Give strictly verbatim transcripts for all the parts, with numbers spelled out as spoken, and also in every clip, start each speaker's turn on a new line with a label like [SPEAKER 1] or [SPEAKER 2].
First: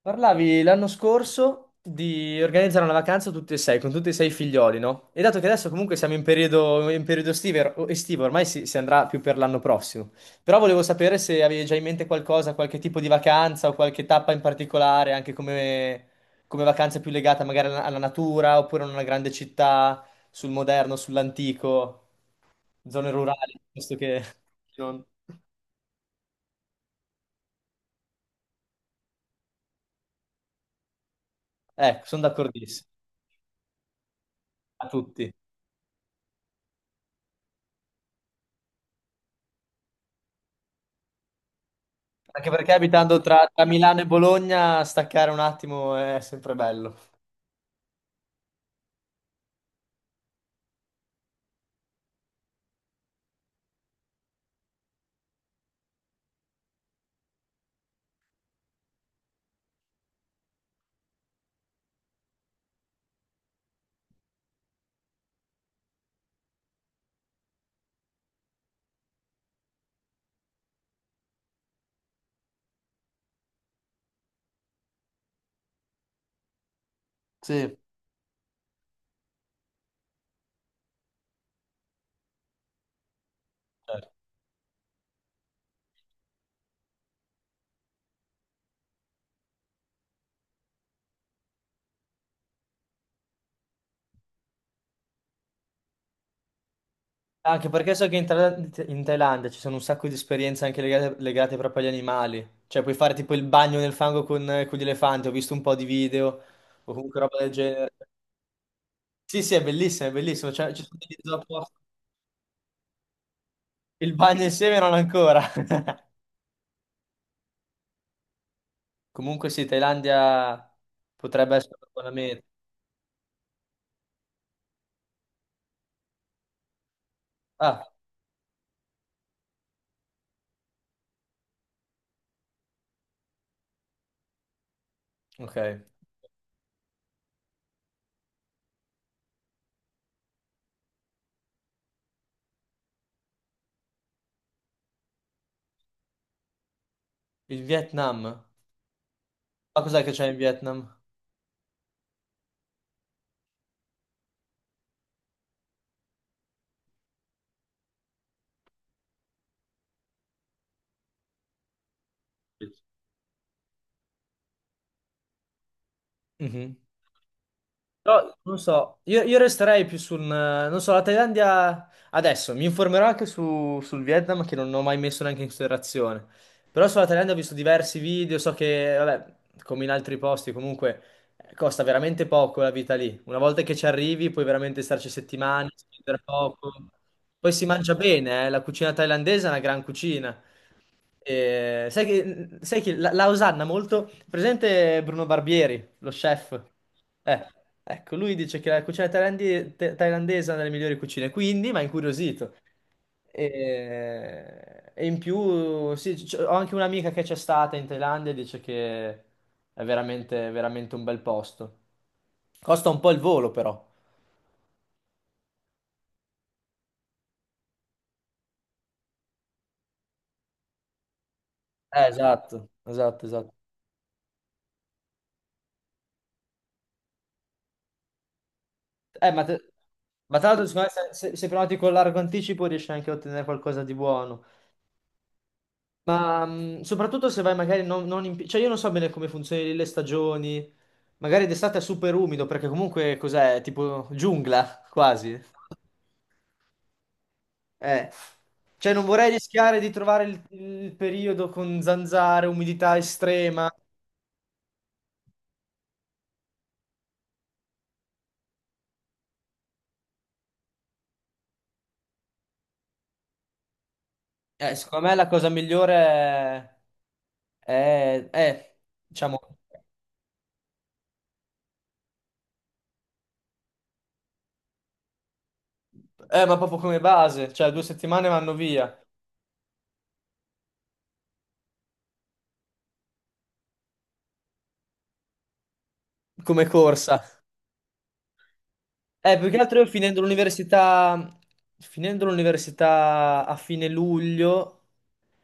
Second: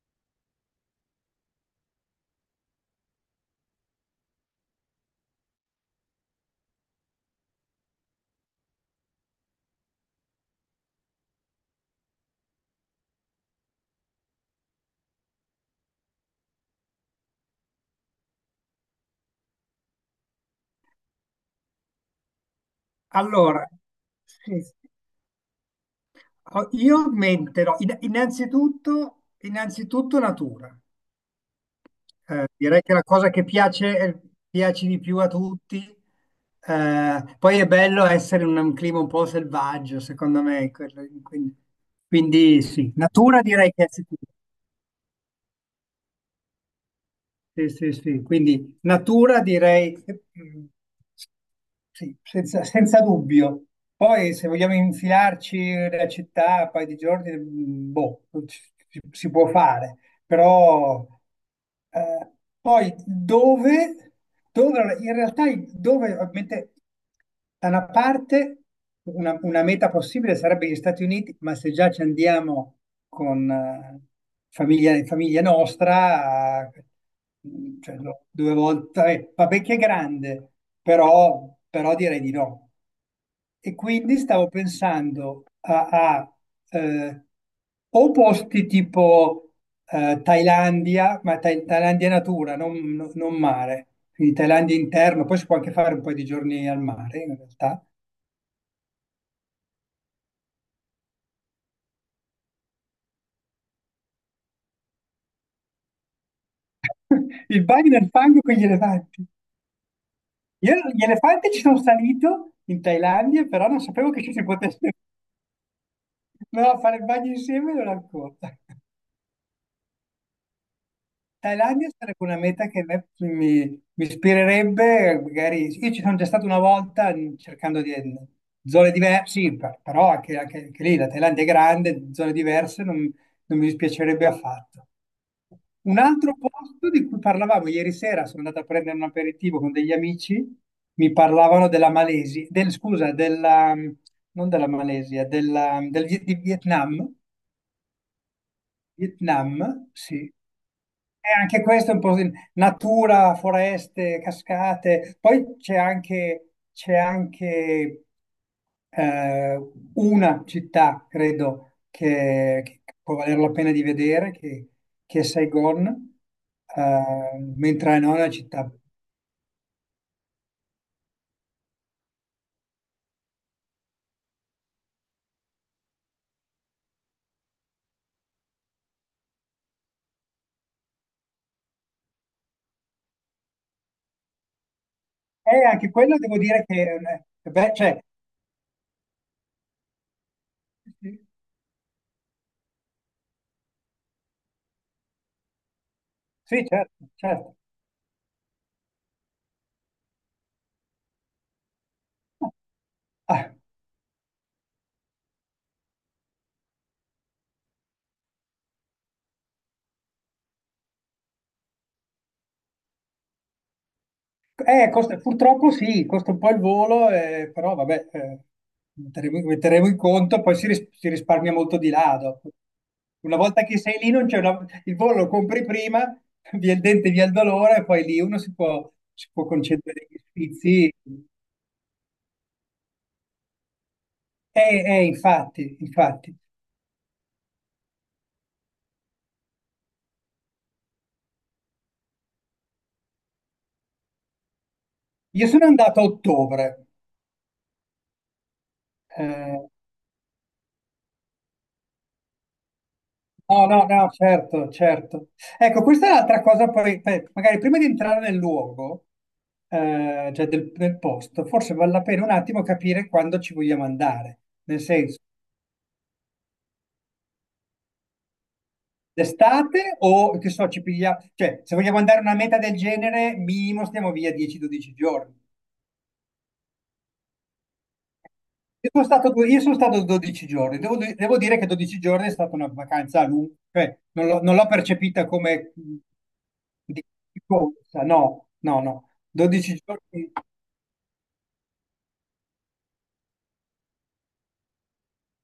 [SPEAKER 1] Parlavi l'anno scorso di organizzare una vacanza tutti e sei, con tutti e sei i figlioli, no? E dato che adesso comunque siamo in periodo, in periodo estive- o- estivo, ormai si, si andrà più per l'anno prossimo. Però volevo sapere se avevi già in mente qualcosa, qualche tipo di vacanza o qualche tappa in particolare, anche come, come vacanza più legata magari alla, alla natura, oppure a una grande città, sul moderno, sull'antico, zone rurali,
[SPEAKER 2] Allora,
[SPEAKER 1] piuttosto che...
[SPEAKER 2] sì, sì.
[SPEAKER 1] non-
[SPEAKER 2] ho- io menterò. In- Innanzitutto, innanzitutto natura.
[SPEAKER 1] Ecco, sono
[SPEAKER 2] Eh, direi
[SPEAKER 1] d'accordissimo,
[SPEAKER 2] che la cosa che piace, piace
[SPEAKER 1] a
[SPEAKER 2] di più a
[SPEAKER 1] tutti.
[SPEAKER 2] tutti. Eh, poi è bello essere in un clima un po' selvaggio, secondo me. quello- quindi,
[SPEAKER 1] Anche
[SPEAKER 2] quindi
[SPEAKER 1] perché
[SPEAKER 2] sì,
[SPEAKER 1] abitando
[SPEAKER 2] natura
[SPEAKER 1] tra, tra
[SPEAKER 2] direi che è
[SPEAKER 1] Milano e
[SPEAKER 2] sicuro.
[SPEAKER 1] Bologna, staccare un attimo è sempre bello.
[SPEAKER 2] Sì, sì, sì. Quindi natura direi. Sì, senza, senza dubbio. Poi se vogliamo infilarci la città, un paio di giorni, mh, boh, ci- ci- si può fare. Però eh, poi dove, dove, allora, in realtà i- dove ovviamente, da una parte, una, una meta possibile sarebbe gli Stati Uniti, ma se già ci andiamo con eh, famiglia, famiglia nostra, eh,
[SPEAKER 1] Sì,
[SPEAKER 2] cioè, no, due volte, eh, vabbè che è grande, però, però direi di no. E
[SPEAKER 1] certo.
[SPEAKER 2] quindi stavo pensando a, a, eh, o posti tipo eh, Thailandia, ma Tha- Thailandia natura, non, non- non mare, quindi Thailandia interno, poi si può anche fare un po' di giorni al mare in
[SPEAKER 1] Anche
[SPEAKER 2] realtà.
[SPEAKER 1] perché so che in, Thail- in Thailandia ci sono un sacco di esperienze anche legate, legate proprio agli animali. Cioè, puoi fare tipo il bagno nel fango con, con gli elefanti. Ho visto un po' di video o comunque roba del
[SPEAKER 2] Il bagno
[SPEAKER 1] genere.
[SPEAKER 2] nel fango con gli elefanti.
[SPEAKER 1] Sì, sì, è bellissimo, è bellissimo. Cioè,
[SPEAKER 2] Io
[SPEAKER 1] ci sono
[SPEAKER 2] gli
[SPEAKER 1] degli zoo
[SPEAKER 2] elefanti ci sono
[SPEAKER 1] apposta.
[SPEAKER 2] salito in Thailandia, però non sapevo
[SPEAKER 1] Il
[SPEAKER 2] che ci
[SPEAKER 1] bagno
[SPEAKER 2] si
[SPEAKER 1] insieme
[SPEAKER 2] potesse.
[SPEAKER 1] non ancora.
[SPEAKER 2] No, fare il bagno insieme non ancora.
[SPEAKER 1] Comunque sì, Thailandia potrebbe essere
[SPEAKER 2] Thailandia
[SPEAKER 1] una buona
[SPEAKER 2] sarebbe una
[SPEAKER 1] meta.
[SPEAKER 2] meta che a me mi, mi ispirerebbe, magari io ci sono già stato una volta, mh, cercando
[SPEAKER 1] Ah,
[SPEAKER 2] di, mm, zone diverse, sì, per- però anche, anche- anche lì la Thailandia è grande, zone diverse, non, non mi dispiacerebbe affatto.
[SPEAKER 1] ok.
[SPEAKER 2] Un altro posto di cui parlavamo ieri sera, sono andato a prendere un aperitivo con degli amici, mi parlavano della Malesia, del, scusa, della, mm, non della Malesia, della, mm, del Vi- di Vietnam,
[SPEAKER 1] Il Vietnam. Ma
[SPEAKER 2] Vietnam,
[SPEAKER 1] cos'è che
[SPEAKER 2] sì.
[SPEAKER 1] c'è in Vietnam?
[SPEAKER 2] Eh, anche questo è un po' di natura, foreste, cascate. Poi c'è anche, c'è anche eh, una città, credo, che, che può valere la pena di vedere, che, che è Saigon,
[SPEAKER 1] Mhm.
[SPEAKER 2] eh, mentre non è una
[SPEAKER 1] Però non
[SPEAKER 2] città.
[SPEAKER 1] so, io, io resterei più sul, non so, la Thailandia adesso, mi informerò anche su- sul Vietnam che non ho mai messo neanche in considerazione, però sulla Thailandia ho visto diversi video, so che, vabbè, come in altri posti comunque eh, costa veramente poco la vita lì, una volta che ci arrivi puoi veramente starci
[SPEAKER 2] E
[SPEAKER 1] settimane,
[SPEAKER 2] anche quello
[SPEAKER 1] spendere
[SPEAKER 2] devo dire
[SPEAKER 1] poco.
[SPEAKER 2] che... eh,
[SPEAKER 1] Poi si
[SPEAKER 2] beh,
[SPEAKER 1] mangia
[SPEAKER 2] cioè,
[SPEAKER 1] bene, eh, la cucina thailandese è una gran cucina.
[SPEAKER 2] sì,
[SPEAKER 1] E sai che, sai che la, la osanna molto... Presente Bruno Barbieri, lo chef?
[SPEAKER 2] sì, certo,
[SPEAKER 1] Eh,
[SPEAKER 2] certo.
[SPEAKER 1] ecco, lui dice che la cucina thailandi- th- thailandese è una delle migliori cucine, quindi mi ha incuriosito. E, e in più, sì, c- ho anche un'amica che c'è stata in Thailandia e dice che è veramente, veramente un bel posto. Costa un po' il volo, però.
[SPEAKER 2] Eh, costa- purtroppo sì, costa un po' il volo, eh, però vabbè, eh, metteremo, metteremo in conto, poi si, ris- si risparmia molto di
[SPEAKER 1] Eh,
[SPEAKER 2] là, dopo.
[SPEAKER 1] esatto, esatto,
[SPEAKER 2] Una
[SPEAKER 1] esatto.
[SPEAKER 2] volta che sei lì, non c'è una- il volo lo compri prima. Via il dente, via il dolore, e poi lì uno si può, si
[SPEAKER 1] Eh, ma,
[SPEAKER 2] può
[SPEAKER 1] te-
[SPEAKER 2] concedere gli
[SPEAKER 1] ma tra l'altro, secondo
[SPEAKER 2] sfizi.
[SPEAKER 1] me, se, se, se prenoti con largo anticipo riesci anche a ottenere qualcosa di buono.
[SPEAKER 2] Eh, eh, infatti, infatti.
[SPEAKER 1] Ma mh, soprattutto se vai magari non, non in... pi- Cioè, io non so bene come funzionano le stagioni. Magari d'estate è super umido, perché comunque cos'è? Tipo giungla, quasi.
[SPEAKER 2] Io sono andato a ottobre,
[SPEAKER 1] Eh. Cioè, non vorrei
[SPEAKER 2] eh,
[SPEAKER 1] rischiare di trovare il, il periodo con zanzare, umidità
[SPEAKER 2] no,
[SPEAKER 1] estrema.
[SPEAKER 2] no, no, certo, certo. Ecco, questa è l'altra cosa, poi, eh, magari prima di entrare nel luogo, eh, cioè del, del posto, forse vale la pena un attimo capire quando ci vogliamo andare.
[SPEAKER 1] Eh,
[SPEAKER 2] Nel
[SPEAKER 1] secondo me
[SPEAKER 2] senso,
[SPEAKER 1] la cosa migliore è... è, è diciamo...
[SPEAKER 2] d'estate o che so, ci pigliamo, cioè, se vogliamo andare a una meta del genere, minimo stiamo via dieci dodici giorni.
[SPEAKER 1] Eh, ma proprio come base, cioè due settimane vanno via
[SPEAKER 2] Io sono stato, due- io sono stato dodici giorni, devo, di- devo dire che dodici giorni è stata una vacanza lunga, cioè, non l'ho non l'ho percepita come, mh,
[SPEAKER 1] come
[SPEAKER 2] di
[SPEAKER 1] corsa.
[SPEAKER 2] corsa, no, no, no.
[SPEAKER 1] Eh, più che altro
[SPEAKER 2] dodici
[SPEAKER 1] io finendo
[SPEAKER 2] giorni.
[SPEAKER 1] l'università, finendo l'università a fine luglio,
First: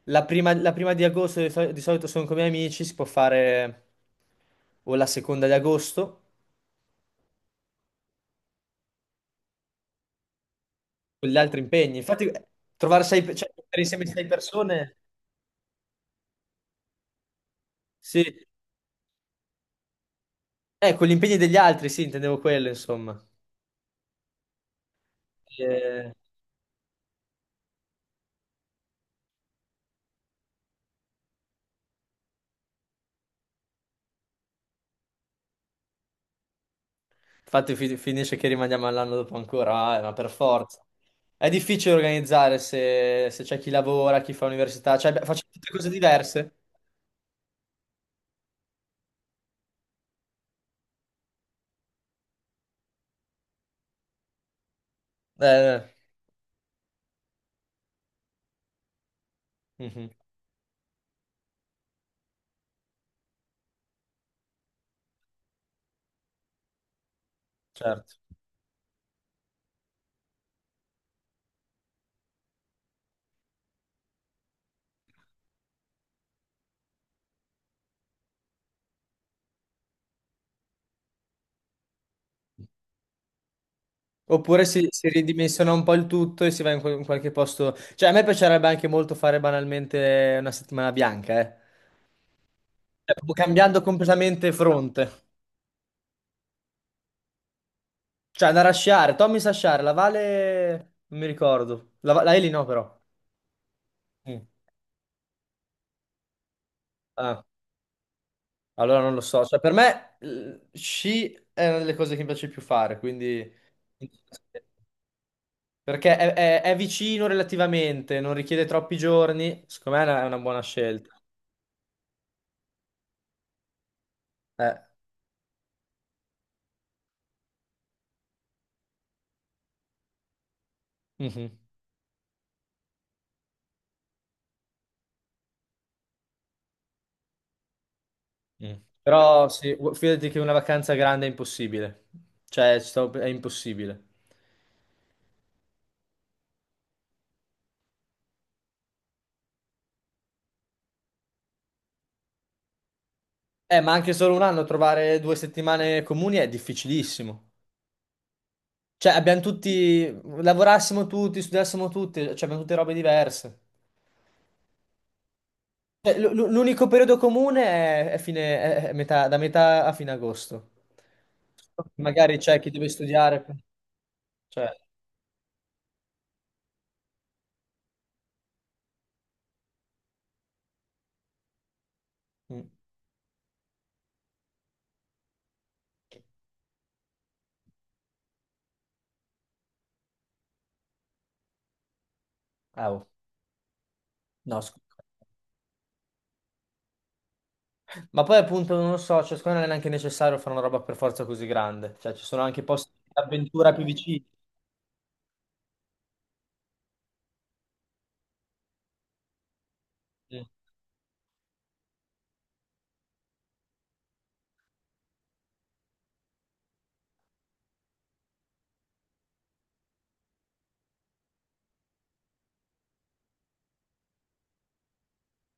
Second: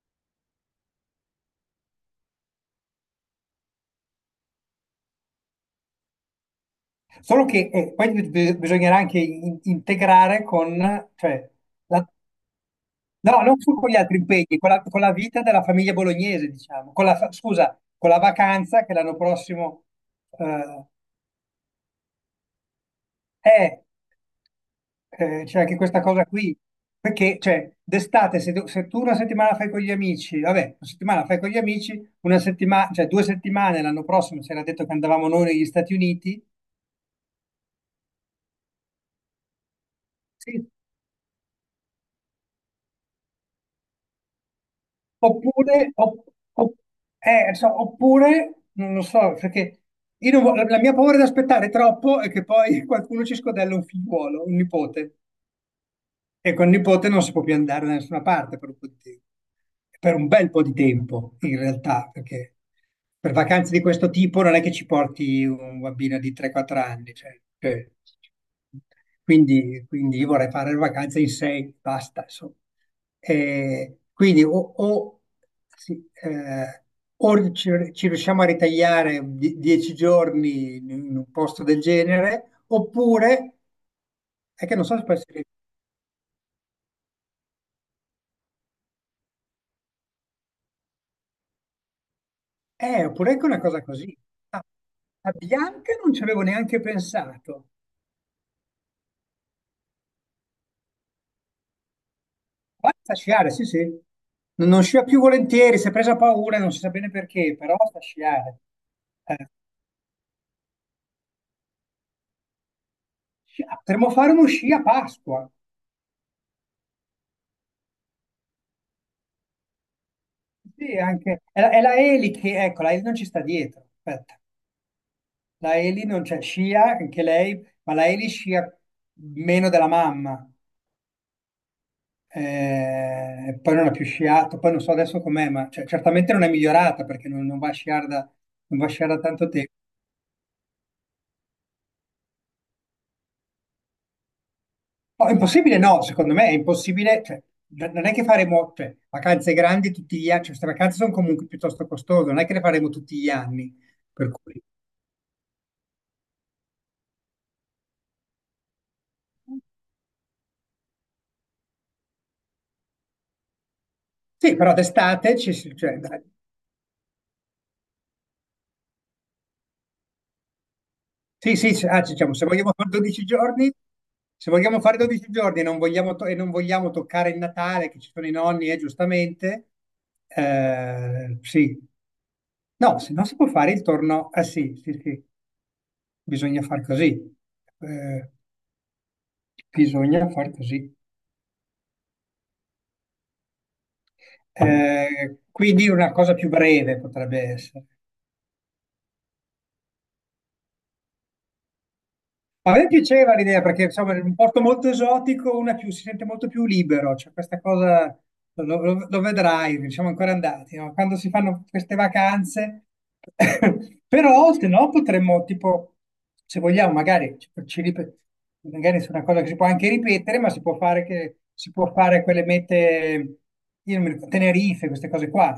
[SPEAKER 1] la prima, la prima di agosto di, sol- di solito sono con i miei amici, si può fare o la seconda di agosto,
[SPEAKER 2] Solo che eh, poi bi- bi- bisognerà anche in- integrare con,
[SPEAKER 1] con gli
[SPEAKER 2] cioè,
[SPEAKER 1] altri impegni.
[SPEAKER 2] la-
[SPEAKER 1] Infatti, eh, trovare sei, pe-
[SPEAKER 2] no,
[SPEAKER 1] cioè,
[SPEAKER 2] non su-
[SPEAKER 1] mettere
[SPEAKER 2] con gli
[SPEAKER 1] insieme
[SPEAKER 2] altri
[SPEAKER 1] sei
[SPEAKER 2] impegni, con la,
[SPEAKER 1] persone,
[SPEAKER 2] con la vita della famiglia bolognese, diciamo, con la, fa- scusa, con la
[SPEAKER 1] sì,
[SPEAKER 2] vacanza che l'anno prossimo, eh,
[SPEAKER 1] eh, con gli impegni degli altri, sì, intendevo quello, insomma.
[SPEAKER 2] è, eh, c'è anche questa
[SPEAKER 1] Eh,
[SPEAKER 2] cosa qui, perché, cioè, d'estate, se, tu se tu una settimana fai con gli amici, vabbè, una settimana fai con gli amici, una settimana, cioè due settimane l'anno prossimo, si era detto che andavamo noi negli Stati Uniti,
[SPEAKER 1] Infatti fi- finisce che rimaniamo all'anno dopo ancora, eh, ma per
[SPEAKER 2] sì.
[SPEAKER 1] forza. È difficile organizzare se, se c'è chi lavora, chi fa università, cioè beh, facciamo tutte cose
[SPEAKER 2] Oppure, op-
[SPEAKER 1] diverse.
[SPEAKER 2] op- eh, so- Oppure, non lo so, perché io non vo- la la mia paura di aspettare troppo è che poi qualcuno ci scodella un figliuolo, un nipote.
[SPEAKER 1] Eh, eh.
[SPEAKER 2] E con il nipote non si può più andare da nessuna parte per un po' di tempo.
[SPEAKER 1] Mhm,
[SPEAKER 2] Per un bel po' di tempo, in realtà, perché per vacanze di questo tipo non è che ci porti un bambino di tre quattro anni. Cioè, cioè,
[SPEAKER 1] certo.
[SPEAKER 2] quindi, quindi io vorrei fare le vacanze in sei, basta, insomma. Eh, quindi o, o, sì, eh, o ci, ci riusciamo a ritagliare die- dieci giorni in un posto del genere, oppure...
[SPEAKER 1] Oppure
[SPEAKER 2] È che non
[SPEAKER 1] si,
[SPEAKER 2] so se
[SPEAKER 1] si
[SPEAKER 2] può essere.
[SPEAKER 1] ridimensiona un po' il tutto e si va in, quel- in qualche posto. Cioè, a me piacerebbe anche molto fare banalmente una settimana bianca, eh.
[SPEAKER 2] Eh,
[SPEAKER 1] Cioè,
[SPEAKER 2] oppure
[SPEAKER 1] proprio
[SPEAKER 2] anche una
[SPEAKER 1] cambiando
[SPEAKER 2] cosa così.
[SPEAKER 1] completamente
[SPEAKER 2] Ah,
[SPEAKER 1] fronte.
[SPEAKER 2] a Bianca non ci avevo neanche pensato.
[SPEAKER 1] Cioè, andare a sciare. Tommy sa sciare, la Vale non mi ricordo. La, Va- la Eli no, però.
[SPEAKER 2] Guarda, sta a sciare, sì, sì.
[SPEAKER 1] Mm.
[SPEAKER 2] Non, non scia più volentieri, si è presa paura, non si sa bene
[SPEAKER 1] Ah.
[SPEAKER 2] perché, però sta a sciare.
[SPEAKER 1] Allora non lo so,
[SPEAKER 2] Eh,
[SPEAKER 1] cioè per me eh, sci è una delle cose che mi piace più fare, quindi
[SPEAKER 2] sci- ah, potremmo fare uno sci a Pasqua.
[SPEAKER 1] perché è, è- è vicino relativamente, non richiede troppi giorni, secondo me è una, è una buona
[SPEAKER 2] Sì,
[SPEAKER 1] scelta.
[SPEAKER 2] anche... È la, è la Eli che... Ecco, la Eli non ci sta dietro. Aspetta.
[SPEAKER 1] Eh,
[SPEAKER 2] La Eli non c'è, scia anche lei, ma la Eli scia meno della mamma.
[SPEAKER 1] mhm,
[SPEAKER 2] Eh, poi non ha più sciato, poi non so adesso com'è, ma cioè, certamente non è migliorata perché non, non va a sciare da,
[SPEAKER 1] mm.
[SPEAKER 2] non va a sciare da
[SPEAKER 1] Però
[SPEAKER 2] tanto tempo.
[SPEAKER 1] sì, gu- fidati che una vacanza grande è impossibile, cioè ci sto- è impossibile.
[SPEAKER 2] No, è impossibile no, secondo me è impossibile, cioè, n- non è che faremo, cioè, vacanze grandi tutti gli anni, cioè, queste vacanze sono comunque piuttosto costose, non è che le faremo tutti gli anni,
[SPEAKER 1] Eh, ma anche
[SPEAKER 2] per
[SPEAKER 1] solo un
[SPEAKER 2] cui...
[SPEAKER 1] anno trovare due settimane comuni è difficilissimo. Cioè abbiamo tutti, lavorassimo tutti, studiassimo tutti, cioè abbiamo tutte robe diverse.
[SPEAKER 2] Sì, però d'estate ci si- cioè,
[SPEAKER 1] Cioè,
[SPEAKER 2] dai,
[SPEAKER 1] l- l- l'unico periodo comune è, è fine- è- è metà- da metà a fine agosto.
[SPEAKER 2] sì, sì, se- ah, diciamo,
[SPEAKER 1] Magari
[SPEAKER 2] se
[SPEAKER 1] c'è chi
[SPEAKER 2] vogliamo
[SPEAKER 1] deve
[SPEAKER 2] fare dodici
[SPEAKER 1] studiare.
[SPEAKER 2] giorni, se
[SPEAKER 1] Cioè,
[SPEAKER 2] vogliamo fare 12 giorni e non vogliamo, to- e non vogliamo toccare il Natale, che ci sono i nonni, eh, giustamente, eh, sì.
[SPEAKER 1] mm,
[SPEAKER 2] No, se no si può fare il torno, ah sì, sì, sì, bisogna far così. Eh, bisogna far così.
[SPEAKER 1] ah, oh, no, scusa.
[SPEAKER 2] Eh, quindi una cosa più breve potrebbe essere.
[SPEAKER 1] Ma poi appunto non lo so, cioè, secondo me non è neanche necessario fare una roba per forza così grande. Cioè, ci sono anche
[SPEAKER 2] A me
[SPEAKER 1] posti di
[SPEAKER 2] piaceva l'idea
[SPEAKER 1] avventura più
[SPEAKER 2] perché insomma è
[SPEAKER 1] vicini.
[SPEAKER 2] un posto molto esotico, uno è più- si sente molto più libero, cioè questa cosa lo, lo- lo vedrai, non siamo ancora andati, no? Quando si fanno queste vacanze. Però se no potremmo tipo, se vogliamo magari, ci- ci ripet- magari su una cosa che si può anche ripetere, ma si può fare, che, si può fare quelle mete, io non mi ricordo, Tenerife, queste cose qua.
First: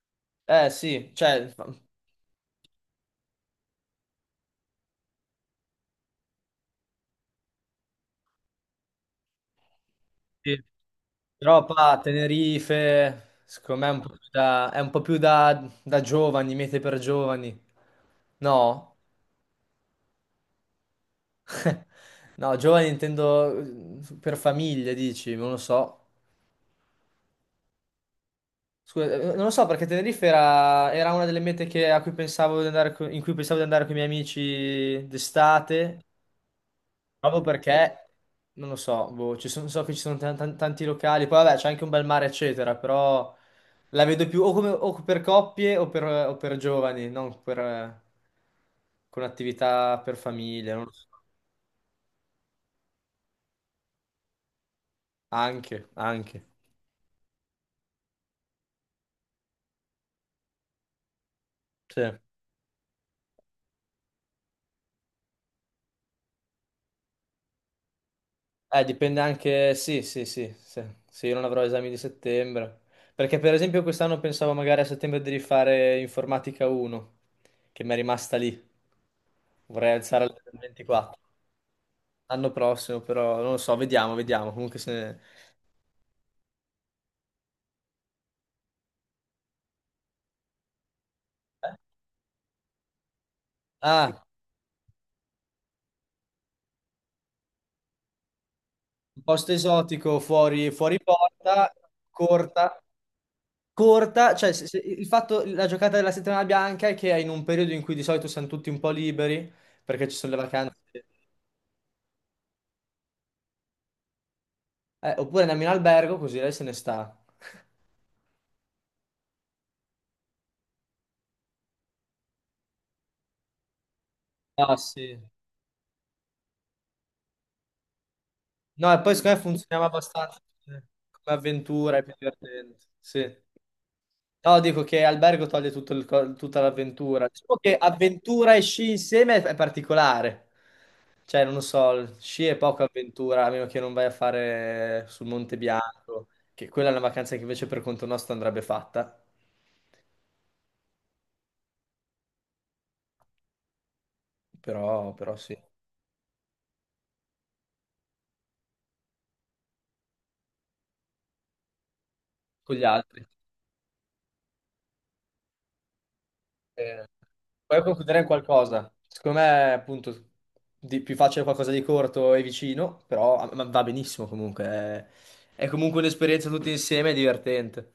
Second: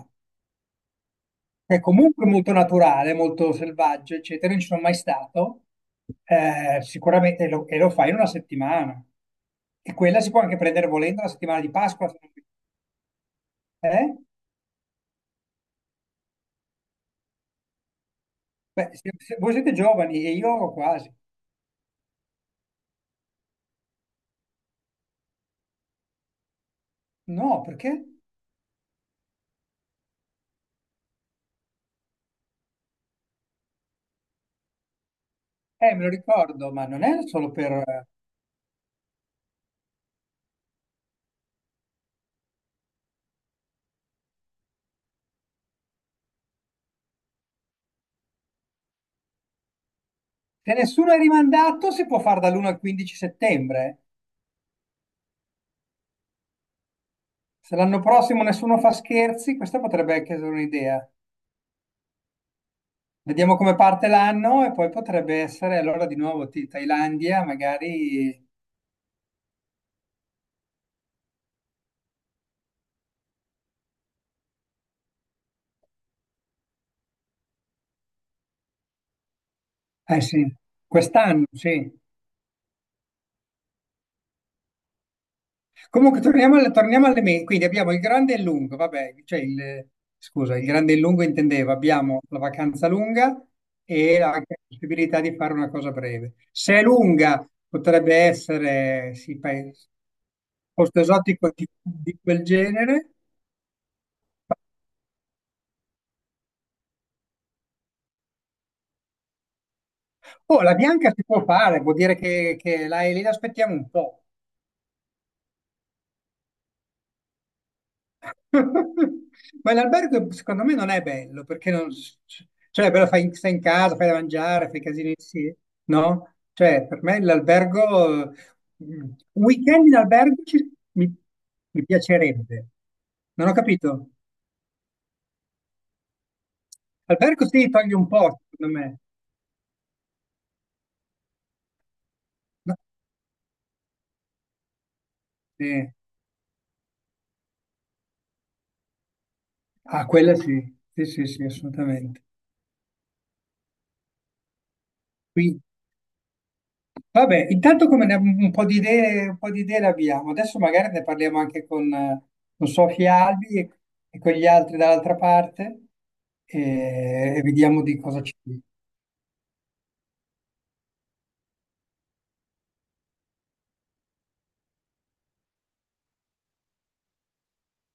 [SPEAKER 1] Eh sì, cioè,
[SPEAKER 2] È comunque molto naturale, molto selvaggio, eccetera. Non ci sono mai stato, eh, sicuramente, e lo, e lo fai in una settimana. E quella si può anche
[SPEAKER 1] sì.
[SPEAKER 2] prendere volendo la settimana
[SPEAKER 1] Però
[SPEAKER 2] di
[SPEAKER 1] qua,
[SPEAKER 2] Pasqua.
[SPEAKER 1] Tenerife, secondo me è un
[SPEAKER 2] Eh?
[SPEAKER 1] po' più da, è un po' più da, da giovani, mete per giovani.
[SPEAKER 2] Beh,
[SPEAKER 1] No?
[SPEAKER 2] se- se voi siete giovani e io quasi.
[SPEAKER 1] No, giovani intendo eh, per famiglie, dici, non lo so.
[SPEAKER 2] No, perché?
[SPEAKER 1] Scusa, eh, non lo so perché Tenerife era, era una delle mete che- a cui pensavo di andare, co- in cui pensavo di andare con i miei amici
[SPEAKER 2] Eh,
[SPEAKER 1] d'estate,
[SPEAKER 2] me lo ricordo, ma non è
[SPEAKER 1] proprio
[SPEAKER 2] solo per...
[SPEAKER 1] perché, non lo so, boh, ci sono- so che ci sono tan- tan- tanti locali, poi vabbè c'è anche un bel mare, eccetera, però la vedo più o, come- o per coppie o per, o per giovani, non per, eh, con attività per
[SPEAKER 2] Se
[SPEAKER 1] famiglie, non lo so.
[SPEAKER 2] nessuno è rimandato, si può fare dall'uno al quindici settembre.
[SPEAKER 1] Anche, anche.
[SPEAKER 2] Se l'anno prossimo nessuno fa scherzi, questa potrebbe anche essere un'idea.
[SPEAKER 1] Sì.
[SPEAKER 2] Vediamo come parte l'anno e poi potrebbe essere allora di nuovo Ti- Thailandia, magari.
[SPEAKER 1] Eh, dipende anche, sì, sì, sì, se, se io non avrò esami di settembre. Perché per esempio quest'anno pensavo magari a settembre di rifare informatica uno, che mi è rimasta lì. Vorrei
[SPEAKER 2] Eh
[SPEAKER 1] alzare al
[SPEAKER 2] sì,
[SPEAKER 1] ventiquattro.
[SPEAKER 2] quest'anno, sì.
[SPEAKER 1] L'anno prossimo, però non lo so, vediamo, vediamo. Comunque se... eh?
[SPEAKER 2] Comunque torniamo alle, torniamo alle me- quindi abbiamo il grande e il lungo, vabbè, cioè il, scusa, il grande e il lungo intendevo, abbiamo la vacanza lunga e
[SPEAKER 1] Ah,
[SPEAKER 2] la possibilità di fare una cosa breve. Se è lunga, potrebbe essere,
[SPEAKER 1] un
[SPEAKER 2] sì,
[SPEAKER 1] posto
[SPEAKER 2] paese,
[SPEAKER 1] esotico fuori, fuori
[SPEAKER 2] posto esotico di,
[SPEAKER 1] porta,
[SPEAKER 2] di quel
[SPEAKER 1] corta.
[SPEAKER 2] genere.
[SPEAKER 1] Corta, cioè se- se- il fatto, la giocata della settimana bianca è che è in un periodo in cui di solito siamo tutti un po' liberi, perché ci sono le
[SPEAKER 2] Oh, la
[SPEAKER 1] vacanze.
[SPEAKER 2] bianca si può fare, vuol dire che, che la, lì l'aspettiamo un po'.
[SPEAKER 1] Eh, oppure andiamo in albergo così lei se ne sta.
[SPEAKER 2] Ma l'albergo secondo me non è bello, perché non... Cioè, però fai, stai in casa, fai da mangiare,
[SPEAKER 1] Ah,
[SPEAKER 2] fai casini,
[SPEAKER 1] sì.
[SPEAKER 2] sì, no? Cioè, per me l'albergo...
[SPEAKER 1] No, e
[SPEAKER 2] mm,
[SPEAKER 1] poi secondo me
[SPEAKER 2] un
[SPEAKER 1] funzioniamo
[SPEAKER 2] weekend in
[SPEAKER 1] abbastanza
[SPEAKER 2] albergo ci-
[SPEAKER 1] come
[SPEAKER 2] mi,
[SPEAKER 1] come
[SPEAKER 2] mi
[SPEAKER 1] avventura, è più
[SPEAKER 2] piacerebbe.
[SPEAKER 1] divertente. Sì.
[SPEAKER 2] Non ho capito.
[SPEAKER 1] No, dico che albergo toglie tutto il co- tutta l'avventura.
[SPEAKER 2] Albergo
[SPEAKER 1] Diciamo
[SPEAKER 2] sì,
[SPEAKER 1] che
[SPEAKER 2] togli un po',
[SPEAKER 1] avventura e
[SPEAKER 2] secondo
[SPEAKER 1] sci
[SPEAKER 2] me.
[SPEAKER 1] insieme è è particolare. Cioè, non lo so, sci è
[SPEAKER 2] No,
[SPEAKER 1] poca avventura, a meno che non vai a fare sul Monte
[SPEAKER 2] sì.
[SPEAKER 1] Bianco, che quella è una vacanza che invece per conto nostro andrebbe fatta.
[SPEAKER 2] Ah, quella sì. Sì, sì, sì, assolutamente.
[SPEAKER 1] Però, però sì,
[SPEAKER 2] Qui, vabbè, intanto come ne- un po' di idee, un po' di idee le abbiamo. Adesso magari ne parliamo anche con, eh, con
[SPEAKER 1] con gli altri.
[SPEAKER 2] Sofia Albi e, e con gli altri dall'altra parte
[SPEAKER 1] Eh,
[SPEAKER 2] e, e
[SPEAKER 1] Puoi
[SPEAKER 2] vediamo di
[SPEAKER 1] concludere
[SPEAKER 2] cosa
[SPEAKER 1] in
[SPEAKER 2] ci...
[SPEAKER 1] qualcosa. Secondo me, appunto, di- più facile qualcosa di corto e vicino, però ah, ma va benissimo comunque. È, è comunque un'esperienza tutti insieme e divertente.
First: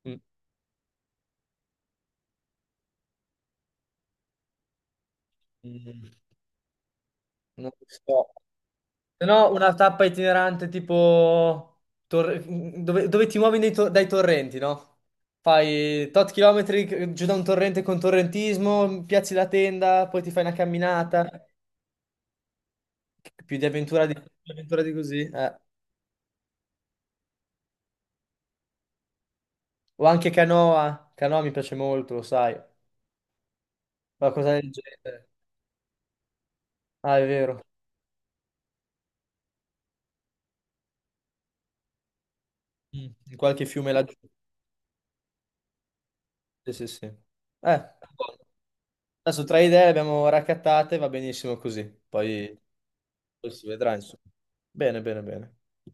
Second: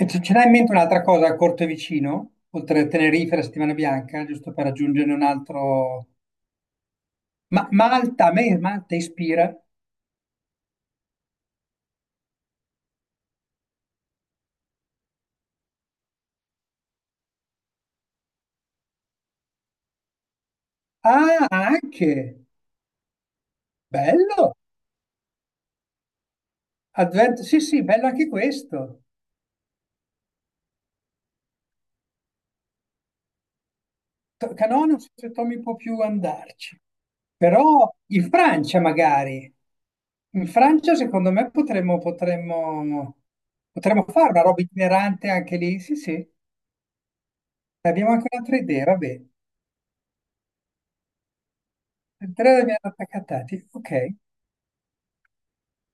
[SPEAKER 2] E ce
[SPEAKER 1] Mm,
[SPEAKER 2] ce l'hai in mente un'altra cosa a corto e vicino, oltre a Tenerife e la Settimana Bianca, giusto per aggiungere un
[SPEAKER 1] mm,
[SPEAKER 2] altro... Ma
[SPEAKER 1] non lo
[SPEAKER 2] Malta,
[SPEAKER 1] so.
[SPEAKER 2] a me Malta
[SPEAKER 1] Se
[SPEAKER 2] ispira.
[SPEAKER 1] no, una tappa itinerante tipo torre- dove, dove ti muovi nei to- dai torrenti, no? Fai tot chilometri giù da un torrente con torrentismo, piazzi la tenda, poi ti fai una camminata.
[SPEAKER 2] Ah, anche!
[SPEAKER 1] Più di avventura di, più di
[SPEAKER 2] Bello!
[SPEAKER 1] avventura di così. Eh.
[SPEAKER 2] Advent... Sì, sì, bello anche questo.
[SPEAKER 1] O anche Canoa. Canoa mi piace molto, lo sai. Qualcosa
[SPEAKER 2] To-
[SPEAKER 1] del
[SPEAKER 2] Canò non so
[SPEAKER 1] genere.
[SPEAKER 2] se Tommy può più andarci,
[SPEAKER 1] Ah, è vero.
[SPEAKER 2] però in Francia magari. In Francia, secondo me, potremmo,
[SPEAKER 1] Mm,
[SPEAKER 2] potremmo,
[SPEAKER 1] in qualche fiume
[SPEAKER 2] potremmo
[SPEAKER 1] laggiù.
[SPEAKER 2] fare una roba itinerante anche lì. Sì, sì,
[SPEAKER 1] Sì, sì, sì. Eh,
[SPEAKER 2] abbiamo anche
[SPEAKER 1] buono.
[SPEAKER 2] un'altra idea, va bene.
[SPEAKER 1] Adesso tre idee le abbiamo raccattate, va benissimo così. Poi,
[SPEAKER 2] Andrea abbiamo
[SPEAKER 1] poi si
[SPEAKER 2] attaccati.
[SPEAKER 1] vedrà,
[SPEAKER 2] Ok.
[SPEAKER 1] insomma. Bene, bene, bene.